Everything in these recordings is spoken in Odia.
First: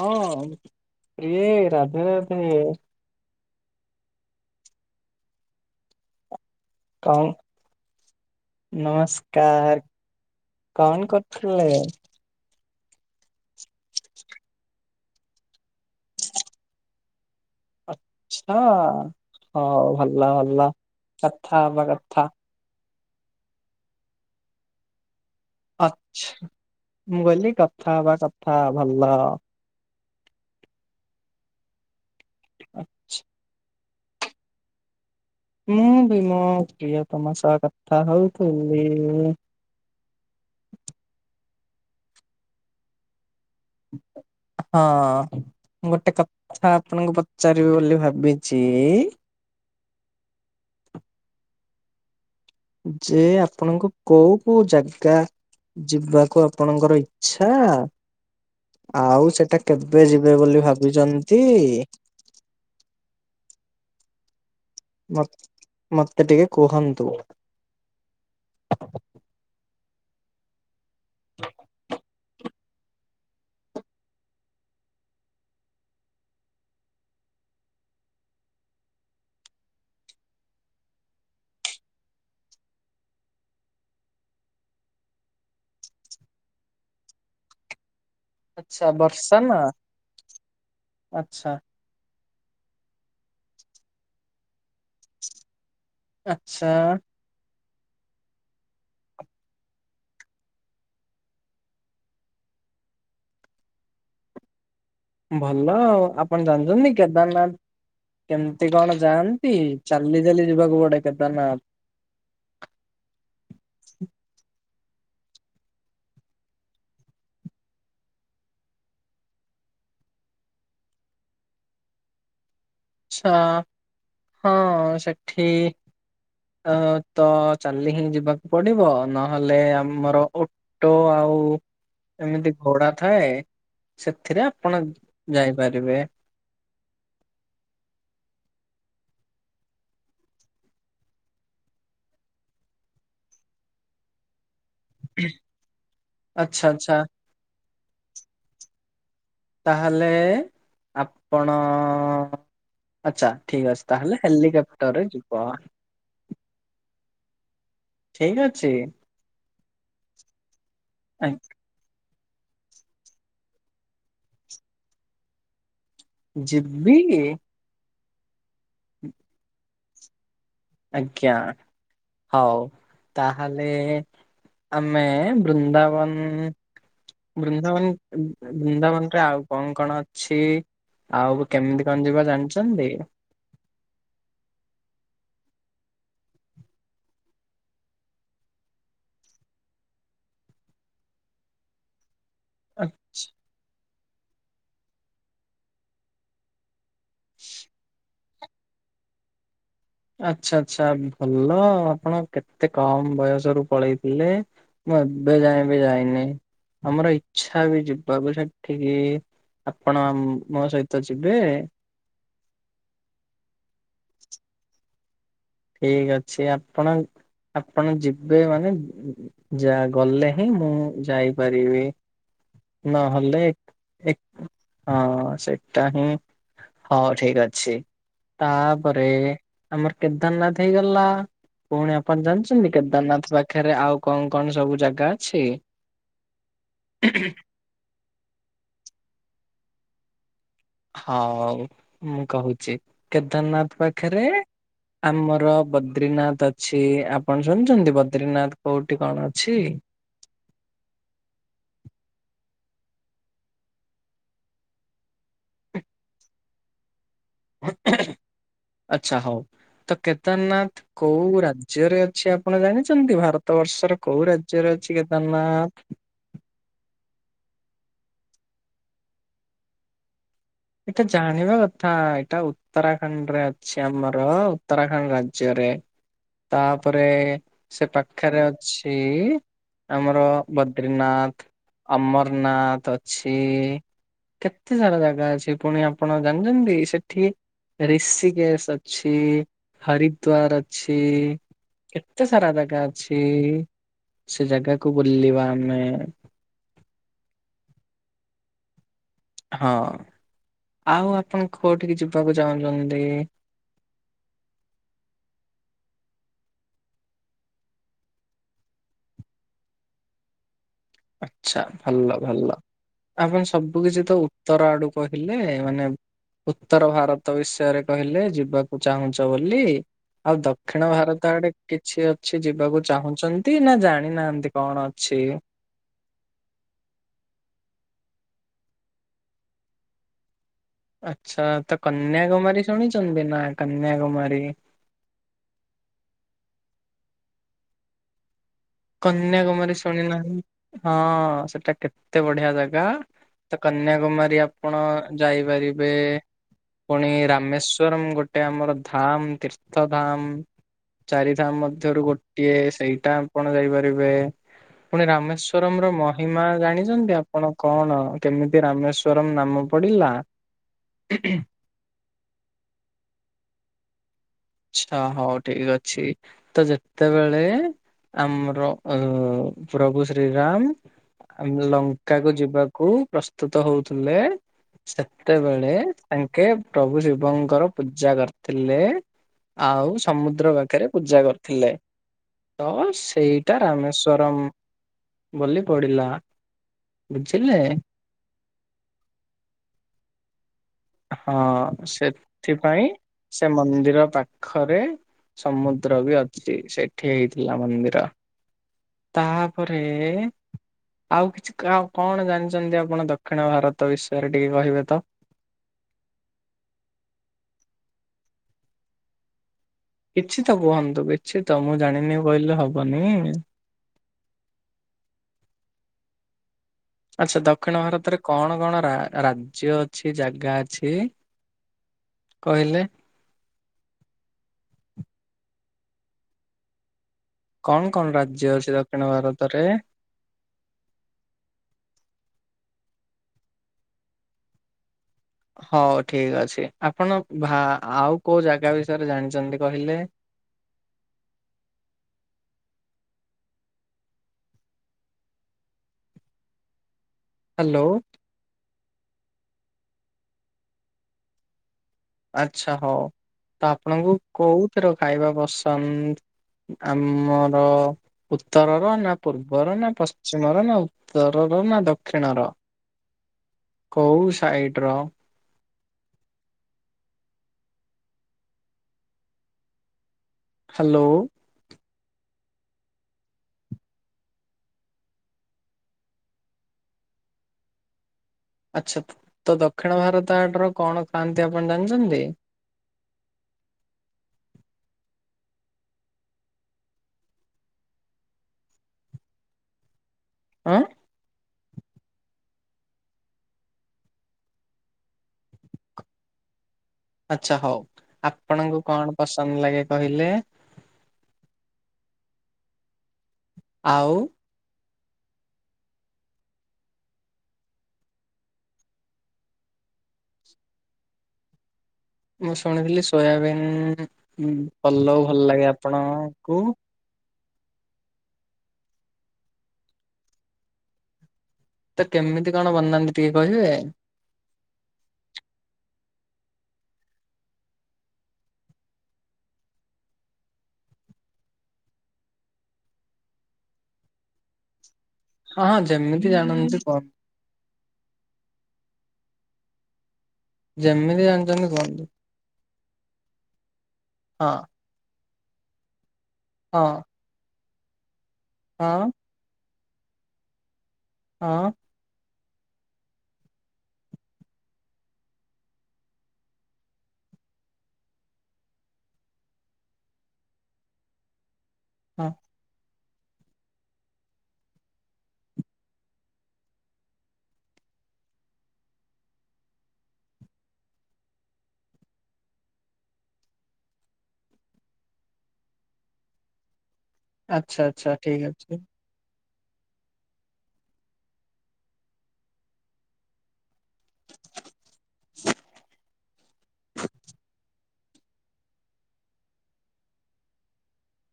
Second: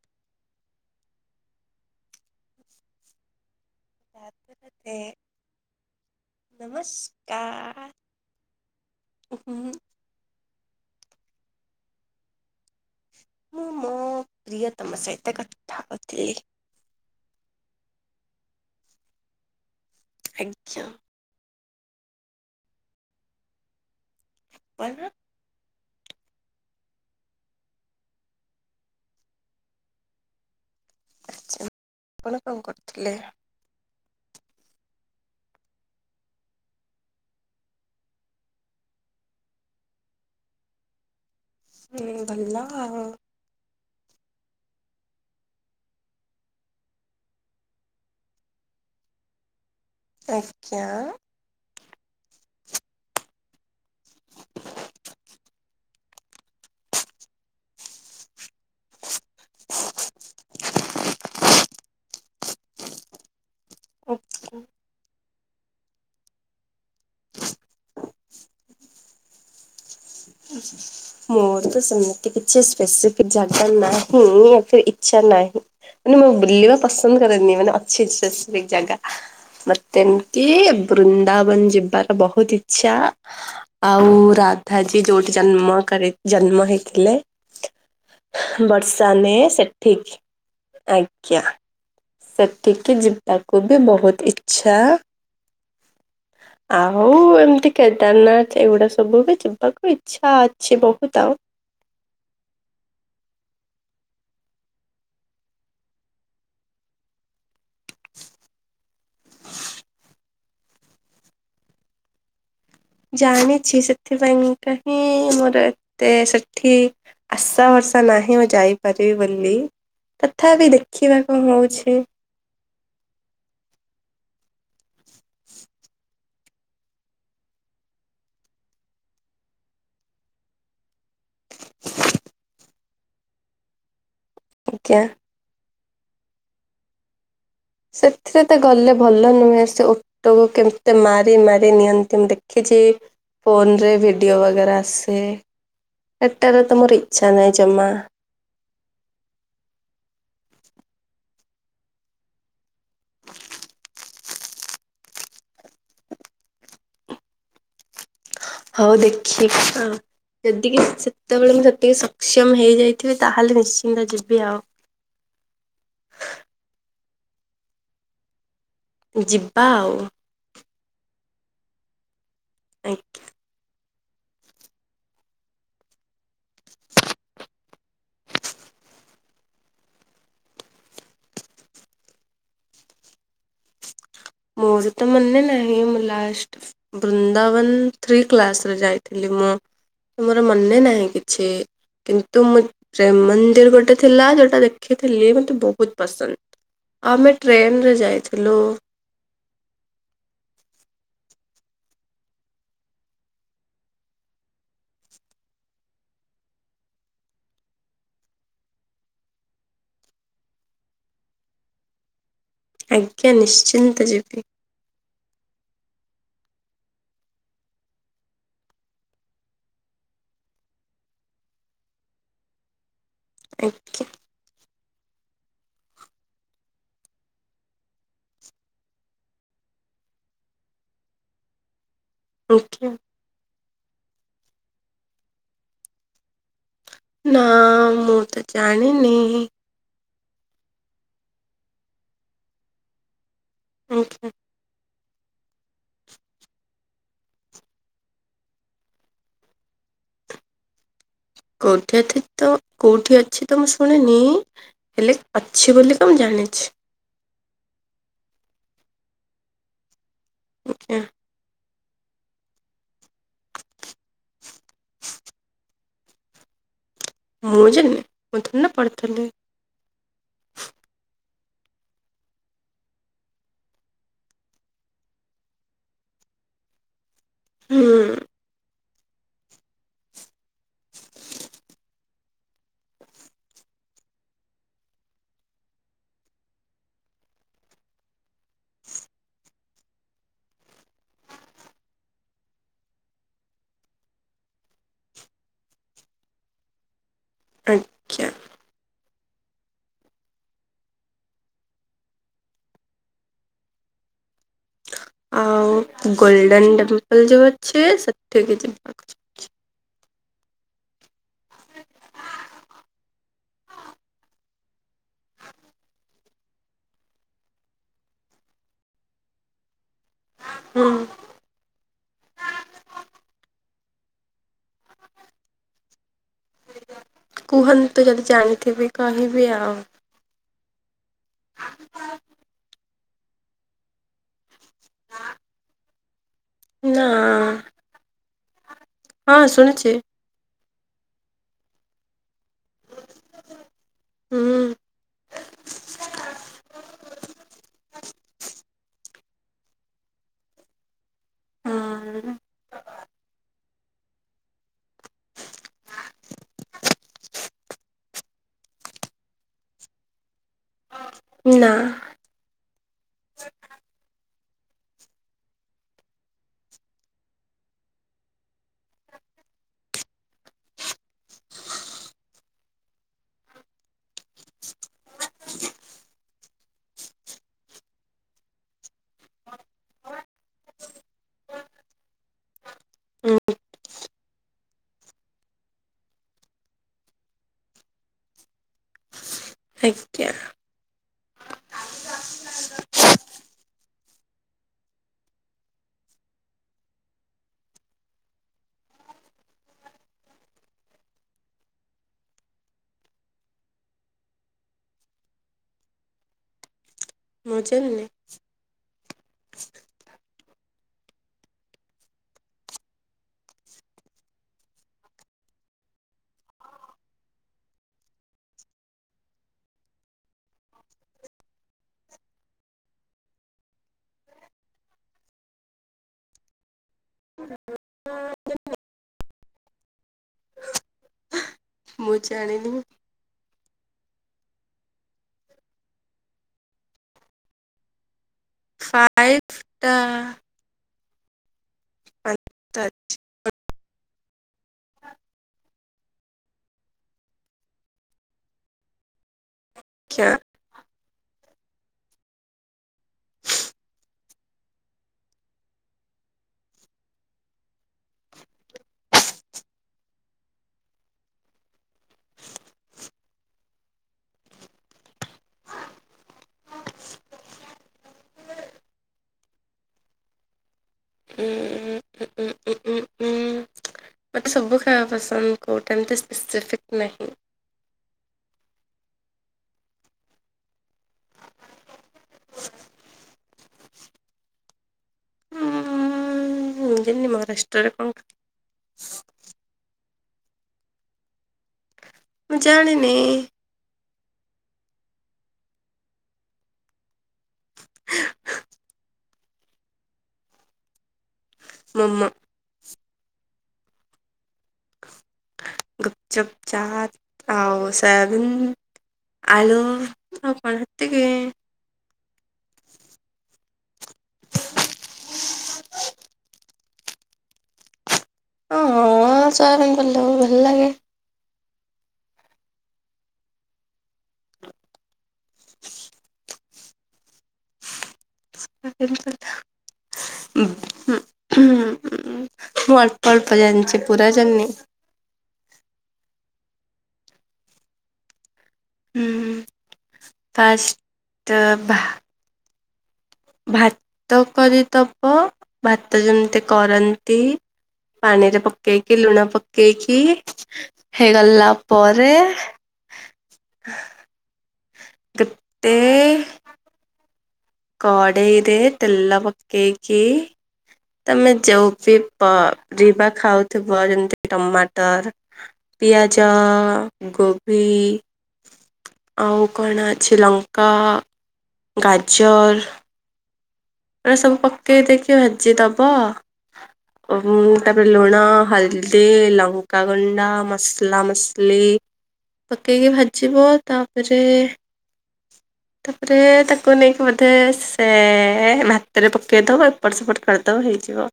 ହଁ ପ୍ରିୟେ ରାଧେ ରାଧେ। ରାଧେ ରାଧେ। କଣ ନମସ୍କାର୍ [unintelligible] ନମସ୍କାର। କଣ କରୁଥିଲେ? ମୁଁ ମୋ ପ୍ରିୟତମ ସହିତ କଥା ହୋଉଥିଲି। ଚ୍ଛା ହଉ ଭଲ ଭଲ ଆଜ୍ଞା। କଥା ହେବା କଥା। କ [unintelligible] ଆଛା ମୁଁ କହିଲି କଥା ହବା କଥା ଭଲ। ଆଚ୍ଛା ଆପଣ କଣ କରୁଥିଲେ? ମୁଁ ବି ମୋ ପ୍ରିୟତମା ସହ କଥା ହଉଥିଲି ମୁଁ। ହୁଁ ଭଲ ଅ। ହଁ। ମୁଁ ଗୋଟେ କଥା ଆପଣଙ୍କୁ ପଚାରିବି ବୋଲି ଭାବିଚି। ଆଚ୍ଚା। ଯେ ଆପଣଙ୍କୁ କୋଉ କୋଉ ଜାଗା ଯିବାକୁ ଆପଣଙ୍କର ଇଚ୍ଛା ଆଉ ସେଟା କେବେ ଯିବେ ବୋଲି ଭାବିଚନ୍ତି? ଆଚ୍ଛା। ମ୍-ମତେ ଟିକେ କୁହନ୍ତୁ। ଉଁହ୍ ମୋର ତ ସେମିତି କିଛି ସ୍ପେସିଫିକ୍ ଜାଗା ନାହିଁ। ୟା ଫିର ଇଚ୍ଛା ନାହିଁ ମାନେ ମୁଁ ବୁଲିବା ପସନ୍ଦ୍ କରେନି ମାନେ ଅଛି ସ୍ପେସିଫିକ୍ ଜାଗା। ମତେ ଏମ୍ ତି ବୃନ୍ଦାବନ୍ ଜିବାର ବହୁତ୍ ଇଚ୍ଛା। ଆଉ ରାଧା ଜୀ ଟି ଯୋଉଠି ଜନ୍ମ କରି ଜନ୍ମ ହେଇଥିଲେ ଆଚ୍ଛା ବର୍ଷାନେ ବର୍ଷା ନା ସେଠିକ୍ ଆଜ୍ଞା। ଆଚ୍ଛା ସେଠିକି ଯିବାକୁ ବି ବୋହୁତ୍ ଇଚ୍ଛା। ଆଚ୍ଛା ଆଉ ଏମ୍ ତି କେଦାରନାଥ ଏଗୁଡା ସବୁ ବି ଯିବାକୁ ଇଛା ଅଛି ବହୁତ ଆଉ। [unintelligible] ଭଲ ଆଉ ଆପଣ ଜାଣିଛନ୍ତି କେଦାରନାଥ କେମତି କଣ ଯାଆନ୍ତି ଚାଲି ଚାାଲି ଯିବାକୁ ପଡେ କେଦାରନାଥ ଜାଣିଛି ସେଥିପାଇଁ କାହିଁ ମୋର ଏତେ ସେଠି ଆଶା ଭରଷା ନାହିଁ ମୁଁ ଯାଇପାରିବି ବୋଲି ତଥାପି ଦେଖିବା କଣ ହଉଛି ଆଛା ହଁ ସେଠି ଅ ତ ଚାଲି ହିଁ ଯିବାକୁ ପଡିବ ନହେଲେ ଆମର ଅଟୋ ଆଉ ହଉ ଏମିତି ଘୋଡ଼ା ଥାଏ ସେଥିରେ ଆପଣ ଆଜ୍ଞା। ଯାଇପାରିବେ ସେଥିରେ ତ ଗଲେ ଭଲ ନୁହେଁ ସେ ଓଟକୁ କେତେ ମାରି ମାରି ନିଅନ୍ତି ମୁଁ ଦେଖି ସେ ଫୋନ ରେ ଭିଡିଓ ବଗେରା ସେ ଏଟାରେ ଆଚ୍ଛା ତ ଆଚ୍ଛା ମୋର ଇଚ୍ଛା ନାହିଁ ଜମାା ତାହେଲେ ଆପଣ ଆଚ୍ଛା ଠିକ ଅଛି ତାହଲେ ହେଲିକପ୍ଟର ରେ ଯିବ ଠିକ୍ ଅଛି। ହଉ ଦେଖିବା ଯେତିକି ଆ- ସେତେବେଳେ ମୁଁ ସେତିକି ସକ୍ଷମ ହେଇଯାଇଥିବେ ତାହେଲେ ନିଶ୍ଚିନ୍ତ ଯିବି ଆଉ ଯିବି ଯିବା ଆଉ ଆଜ୍ଞା ହଉ ଆ ତାହେଲେ ଆମେ ବୃନ୍ଦାବନ ବୃନ୍ଦାବନ ବୃନ୍ଦାବନରେ ଆଉ କଣ କଣ ଅଛି? ଆଉ କେମିତି କଣ ଯିବା ଜାଣିଛନ୍ତି? ମୋର ତ ମନେ ନାହିଁ ମୁଁ ଲାଷ୍ଟ ବୃନ୍ଦାବନ ଥ୍ରୀ କ୍ଲାସରେ ଯାଇଥିଲି ମୁଁ ମୋର ମନେ ନାହିଁ କିଛି କିନ୍ତୁ ମୁଁ ଆ- ପ୍ରେମ ମନ୍ଦିର ଗୋଟେ ଥିଲା ଯୋଉଟା ଦେଖିଥିଲି ମୋତେ ବହୁତ ପସନ୍ଦ ଆମେ ଟ୍ରେନରେ ଯାଇଥିଲୁ ଆଛା ଆଛା ଭଲ ଆପଣ କେତେ କମ ବୟସରୁୁ ପଳେଇଥିଲେ ମୁଁ ଏବେ ଯାଏ ବି ଯାଇନି ଆମର ଇଚ୍ଛା ବି ଯିବାକୁ ସେଠିକି ଆପଣ ମୋ ସହିତ ଯିବେ ଆଜ୍ଞା ନିଶ୍ଚିନ୍ତ ଯିବି ଠିକ ଅଛି ଆପଣ ଆପଣ ଯିବେ ମାନେ ଯା ଗଲେ ହିଁ ମୁଁ ଯାଇପାରିବି [inaudible] ନହେଲେ ଆଜ୍ଞା ହଁ ସେଟା ହିଁ ହଁ ଠିକ ଅଛି ତାପରେ ଆମର କେତେ କେଦାରନାଥ ହେଇଗଲା ପୁଣି ଆପଣ ଜାଣିଛନ୍ତି ଆଜ୍ଞା କେଦାରନାଥ ବାକ ପାଖରେ ଆଉ କଣ କଣ ସବୁ ଜାଗା ଅଛି? ନା ମୁଁ ତ ଜାଣିନି ହଉ ହଉ ମୁଁ କହୁଛି କେଦାରନାଥ ଆଜ୍ଞା ପାଖରେ ଆମର ବଦ୍ରିନାଥ ଅଛି ଆପଣ ଶୁଣିଛନ୍ତି ବଦ୍ରିନାଥ କୋଉଠି କଣ ଅଛି? କୋଉଠି ଅଛି ତ କୋଉଠି ଅଛି ତ ମୁଁ ଶୁଣିନି ହେଲେ ଅଛି ବୋଲି ତ ମୁଁ ଜାଣିଛି ହୁଁ ହୁଁ ଆଛା ହଉ ତ କେଦାରନାଥ ଆଜ୍ଞା କୋଉ ରାଜ ରାଜ୍ୟରେ ଅଛି ଆପଣ ଜାଣିଛନ୍ତି ଭାରତ ବର୍ଷର କୋଉ ରାଜ୍ୟରେ ଅଛି କେଦାରନାଥ? ମୁଁ ଜାଣିନି ମୁଁ ଥଡ଼ି ନା ପଢିଥିଲି ଏଇଟା ଜାଣିବା କଥା ଏଇଟା ଉତ୍ତରାଖଣ୍ଡରେ ଅଛି ଆମର ଉତ୍ତରାଖଣ୍ଡ ରାଜ୍ୟରେ [unintelligible] ତାପରେ ସେ ହୁଁ ପାଖରେ ଅଛି ଆମର ବଦ୍ରିନାଥ ଅମର ନ୍ନାଥ ଅଛି। କେତେ ସାରା ଜାଗା ଅଛି। ସେ ପୁଣି ଆପଣ ଜାଣିଚନ୍ତି ସେଠି ଋଷିକେଶ ଅଛି, ହରିଦ୍ଵାର ଅଛି। କେତେ ସାରା ଜାଗା ଅଛି। ସେ ଜାଗାକୁ ବୁଲିବା ଆମେ। ଆଜ୍ଞା। ହଁ ଆଉ ଆପଣ କୋଉଠିକି ଯିବାକୁ ଚାହୁଁଚନ୍ତି? ଆ [inaudible] ଆଉ ଗୋଲଡେନ୍ ଟେମ୍ପଲ୍ ଯୋଉ ଅଛି ସେଠିକି ଯିବାକୁ ଇଚ୍ଛା ଅଛି। ଆଚ୍ଛା ଭଲ ଭଲ ଆପଣ ସବୁ କିଛି ତ ଉତ୍ତର ଆଡୁ କହିଲେ ମାନେ ଉତ୍ତର ଭାରତ ବିଷୟରେ କହିଲେ ଯିବାକୁ ଚାହୁଁଚ ବୋଲି। ଆଉ ଦକ୍ଷିଣ ହୁଁ ଭାରତ ଆଡେ କିଛି ଅଛି ଯିବାକୁ ଚାହୁଁଚନ୍ତି ନା ଜାଣ ଜାଣି ନାହାନ୍ତି କଣ ଅଛି? କୁହନ୍ତୁ ଯଦି ଜାଣିଥିବି କହିବି ଆଉ। ଆଚ୍ଛା ତ କନ୍ୟାକୁମାରୀ ଶୁଣିଚନ୍ତି ନାଁ କନ୍ୟାକୁମାରୀ? ନା। ହଁ କନ୍ୟାକୁମାରୀ ଶୁଣିଛି ଶୁଣି ନାହିଁ ହଁ ସେଟା କେତେ ବ ଢିଆ ଜାଗା ତ କନ୍ୟାକୁମାରୀ ହୁଁ ଆପଣ ଯାଇପାରିବେ। ପୁଣି ରାମେଶ୍ଵରମ୍ ଗୋଟେ ଆମର ଧାମ୍। ତୀର୍ଥ ଧାମ୍ ଚାରି ଧାମ୍ ମଧ୍ୟରୁ ହଁ ଗୋଟିଏ ସେଇଟା। ଆପଣ ଯାଇପାରିବେ। ପୁଣି ରାମେଶ୍ଵରମ୍ ର ମହିମା ଜାଣିଚନ୍ତି ଆପଣ କଣ କେମିତି ରାମେଶ୍ଵରମ୍ ନାମ ପଡ଼ିଲା? ନା। ଛା ହଉ ଠିକ ଅଛି ତ ଯେତେବେଳେ ଆମର ଅ, ପ୍ରଭୁ ଶ୍ରୀରାମ ଆମେ ଲଙ୍କା କୁ ଯିବାକୁ ପ୍ରସ୍ତୁତ ହଉଥୁଲେ। ସେତେବେଳେ ତାଙ୍କେ ପ୍ରଭୁ ଶିବଙ୍କର ପୂଜା କରିଥିଲେ। ଆଉ ସମୁଦ୍ର ପାଖରେ ପୂଜା କରିଥିଲେ। ତ ହୁଁ, ସେଇଟା ରାମେଶ୍ଵରମ୍ ବୋଲି ପଡିଲା। ବୁଝିଲ? ଆଜ୍ଞା। ହଁ ସେଥିପାଇଁ ସେ ମନ୍ଦିର ପାଖରେ ସମୁଦ୍ର ବି ଅଛି। ସେଠି ହେଇଥିଲା ମନ୍ଦିର। ତା ପରେ ଆଉ କିଛି କା-କଣ ଜାଣିଚନ୍ତି ଆପଣ ଦକ୍ଷିଣ ଭାରତ ବିଷୟରେ ଟିକେ କହିବେ ତ? ମୁଁ ଚାଲଲି। କିଛି ତ କୁହନ୍ତୁ କିଛି ତ ମୁଁ ଜାଣିନି କହିଲେ ହବନି? [unintelligible] ଆଚ୍ଛା ଦକ୍ଷିଣ ଭାରତରେ କଣ କଣ ରା- ରାଜ୍ୟ ଅଛି ଜାଗା ଅଛି? କହିଲେ? କଣ କଣ ରାଜ୍ୟ ଅଛି ଦକ୍ଷିଣ ଭାରତରେ? ମୁଁ ଜାଣିନି। ହଉ ଠିକ ଅଛି। ଆପଣ ଭା-ଆଉ କୋଉ ଜାଗା ବିଷୟରେ ଫାଇଭ୍ ଜାଣିଚନ୍ତି ଟା କହିଲେ? [inaudible] ହାଲୋ। ଖ୍ୟ ଆଚ୍ଛା ହଉ ତ ଆପଣଙ୍କୁ କୋଉଥିର ଖାଇବା ପସନ୍ଦ? ଆମର ଉତ୍ତରର ନା ପୂର୍ବର ନା ପଶ୍ଚିମର ନା ଉତ୍ତର? ନା ଦକ୍ଷିଣର [inaudible] କୋଉ ସାଇଟର ହ୍ୟାଲୋ। ଉଁ ଉ ଉଁ ଉ ଉଁ ଉଁ ମୋତେ ସବୁ ଖାଇବା ପସନ୍ଦ କେଉଁଟା ଏମିତି ସ୍ପେସିଫିକ୍ ନାହିଁ। ଆଚ୍ଛା ତ ଦକ୍ଷିଣ ଭାରତ ଆଡର କଣ ଖାଆନ୍ତି ଆପଣ ଜାଣିଚନ୍ତି? [inaudible] ହଁ ଯେମିତୀ ମହାରାଷ୍ଟ୍ରରେ କଣ କ ଆଁ? ମୁଁ ଜାଣିନି। ଆଚ୍ଛା ହଉ ଆପଣଙ୍କୁ କଣ ପସନ୍ଦ ଲାଗେ କହିଲେ? [unintelligible] ଆଉ? ଗୁପଚୁପ ଚାଟ ଆଉ ସୋୟାବିନ ଆଳୁ ତ କଣ [unintelligible] ମୁଁ ଶୁଣିଥିଲି ସୋୟାବିନ୍ ପଲଉ ଭଲ ଲାଗେ ଆପଣଙ୍କୁ। ଓ ହୋ ସୋୟାବିନ ପଲଉ ଭଲ ଲାଗେ। ତ କେମିତି କଣ ବନାନ୍ତି ଟିକେ କହିବେ? [inaudible] [inaudible] ହଁ ମୁଁ ଅଳ୍ପ ଅଳ୍ପ ଯାଣିଛି ପୁରାଜାଣିନି। ହଁ ହଁ ଯେମିତି ଜାଣନ୍ତି କଣ ହୁଁ ହୁଁ ଯେମିତି ପାଷ୍ଟ ଜାଣିଛନ୍ତି ବା କୁହନ୍ତୁ ଭାତ ହଁ କରିଦବ ଭାତ ଯେମିତି ହଁ। କରନ୍ତି। ପାଣିରେ ହଁ ପକେଇକି ଲୁଣ ପକେଇକି ହେଇଗଲା ହଁ ପରେ [inaudible] ତୁପତେ କଡ଼େଇରେ ତେଲ ପକେଇକି ତମେ ହଁ ଚଉକିପ। ରିବା ଖାଉଥିବ ଯେମିତି ଟମାଟର, ପିଆଜ, ଗୋବି [inaudible] ଆଉ କଣ ଅଛି ଲଙ୍କା, ଗାଜର ଏଟା ସବୁ ପକେଇ ଦେଇକି ଭାଜି ଦବ। ଆଚ୍ଛା ତାପରେ ଆଚ୍ଛା ଲୁଣ, ଠିକ ଅଛି ହଳଦି, ଲ ଲଙ୍କା ଗୁଣ୍ଡା ମସଲା ମସଲି ପକେଇକି ଭାଜିବ ତାପରେ ତାପରେ ତାକୁ ନେଇକି ବୋଧେ ସେ ଭାତ ରେ ପକେଇଦବ ଏପଟ ସେପଟ କରିଦବ ହେଇଯିବ।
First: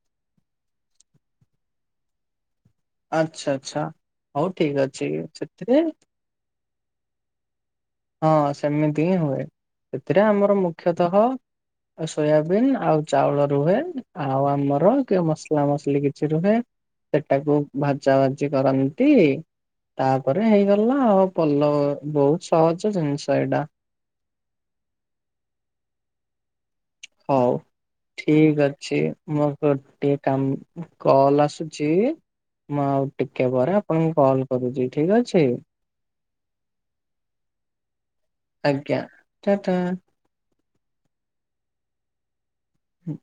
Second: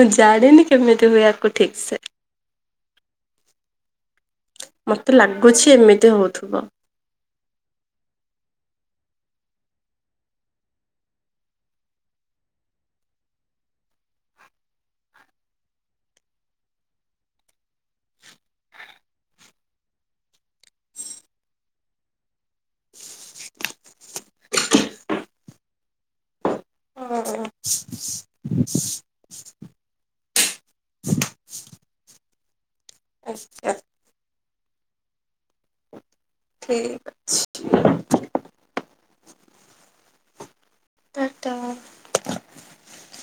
ମୁଁ ଜାଣନି କେମିତି ହୁଏ ଆକୁ ଠିକ ସେ? ଆଚ୍ଛା ଆଚ୍ଛା ହଉ ଠିକ ମତେ ଅଛି ଲାଗୁଛି ସେଥିରେ ଏମିତି ହଉଥିବ। ହଁ ସେମିତି ହିଁ ହୁଏ ସେଥିରେ ଆମର ମୁଖ୍ୟତଃ ଆଉ ସୋୟାବିନ୍ ଆଉ ଚାଉଳ ରୁହେ ଆଉ ଆମର କି ମସଲା ମସଲି କିଛି ରୁହେ। ସେଟାକୁ ଭାଜା ଭାଜି କରନ୍ତି। ତାପରେ ହେଇଗଲା ଆଉ ପଲ ବହୁତ ସହଜ ଜିନିଷ ଏଇଟା। ହଉ। ହୁଁ। ଠିକ ଅଛି ମୁଁ ଗୋଟେ କାମ କଲ ଆସୁଛି। ମୁଁ ଆଉ ଟିକେ ଆଚ୍ଛା ପରେ ଆପଣଙ୍କୁ କଲ କରୁଛି ଠିକ ଅଛି। ଠିକ୍ ଆଜ୍ଞା ଟା ଟା। ଟା ଟା। ହୁଁ।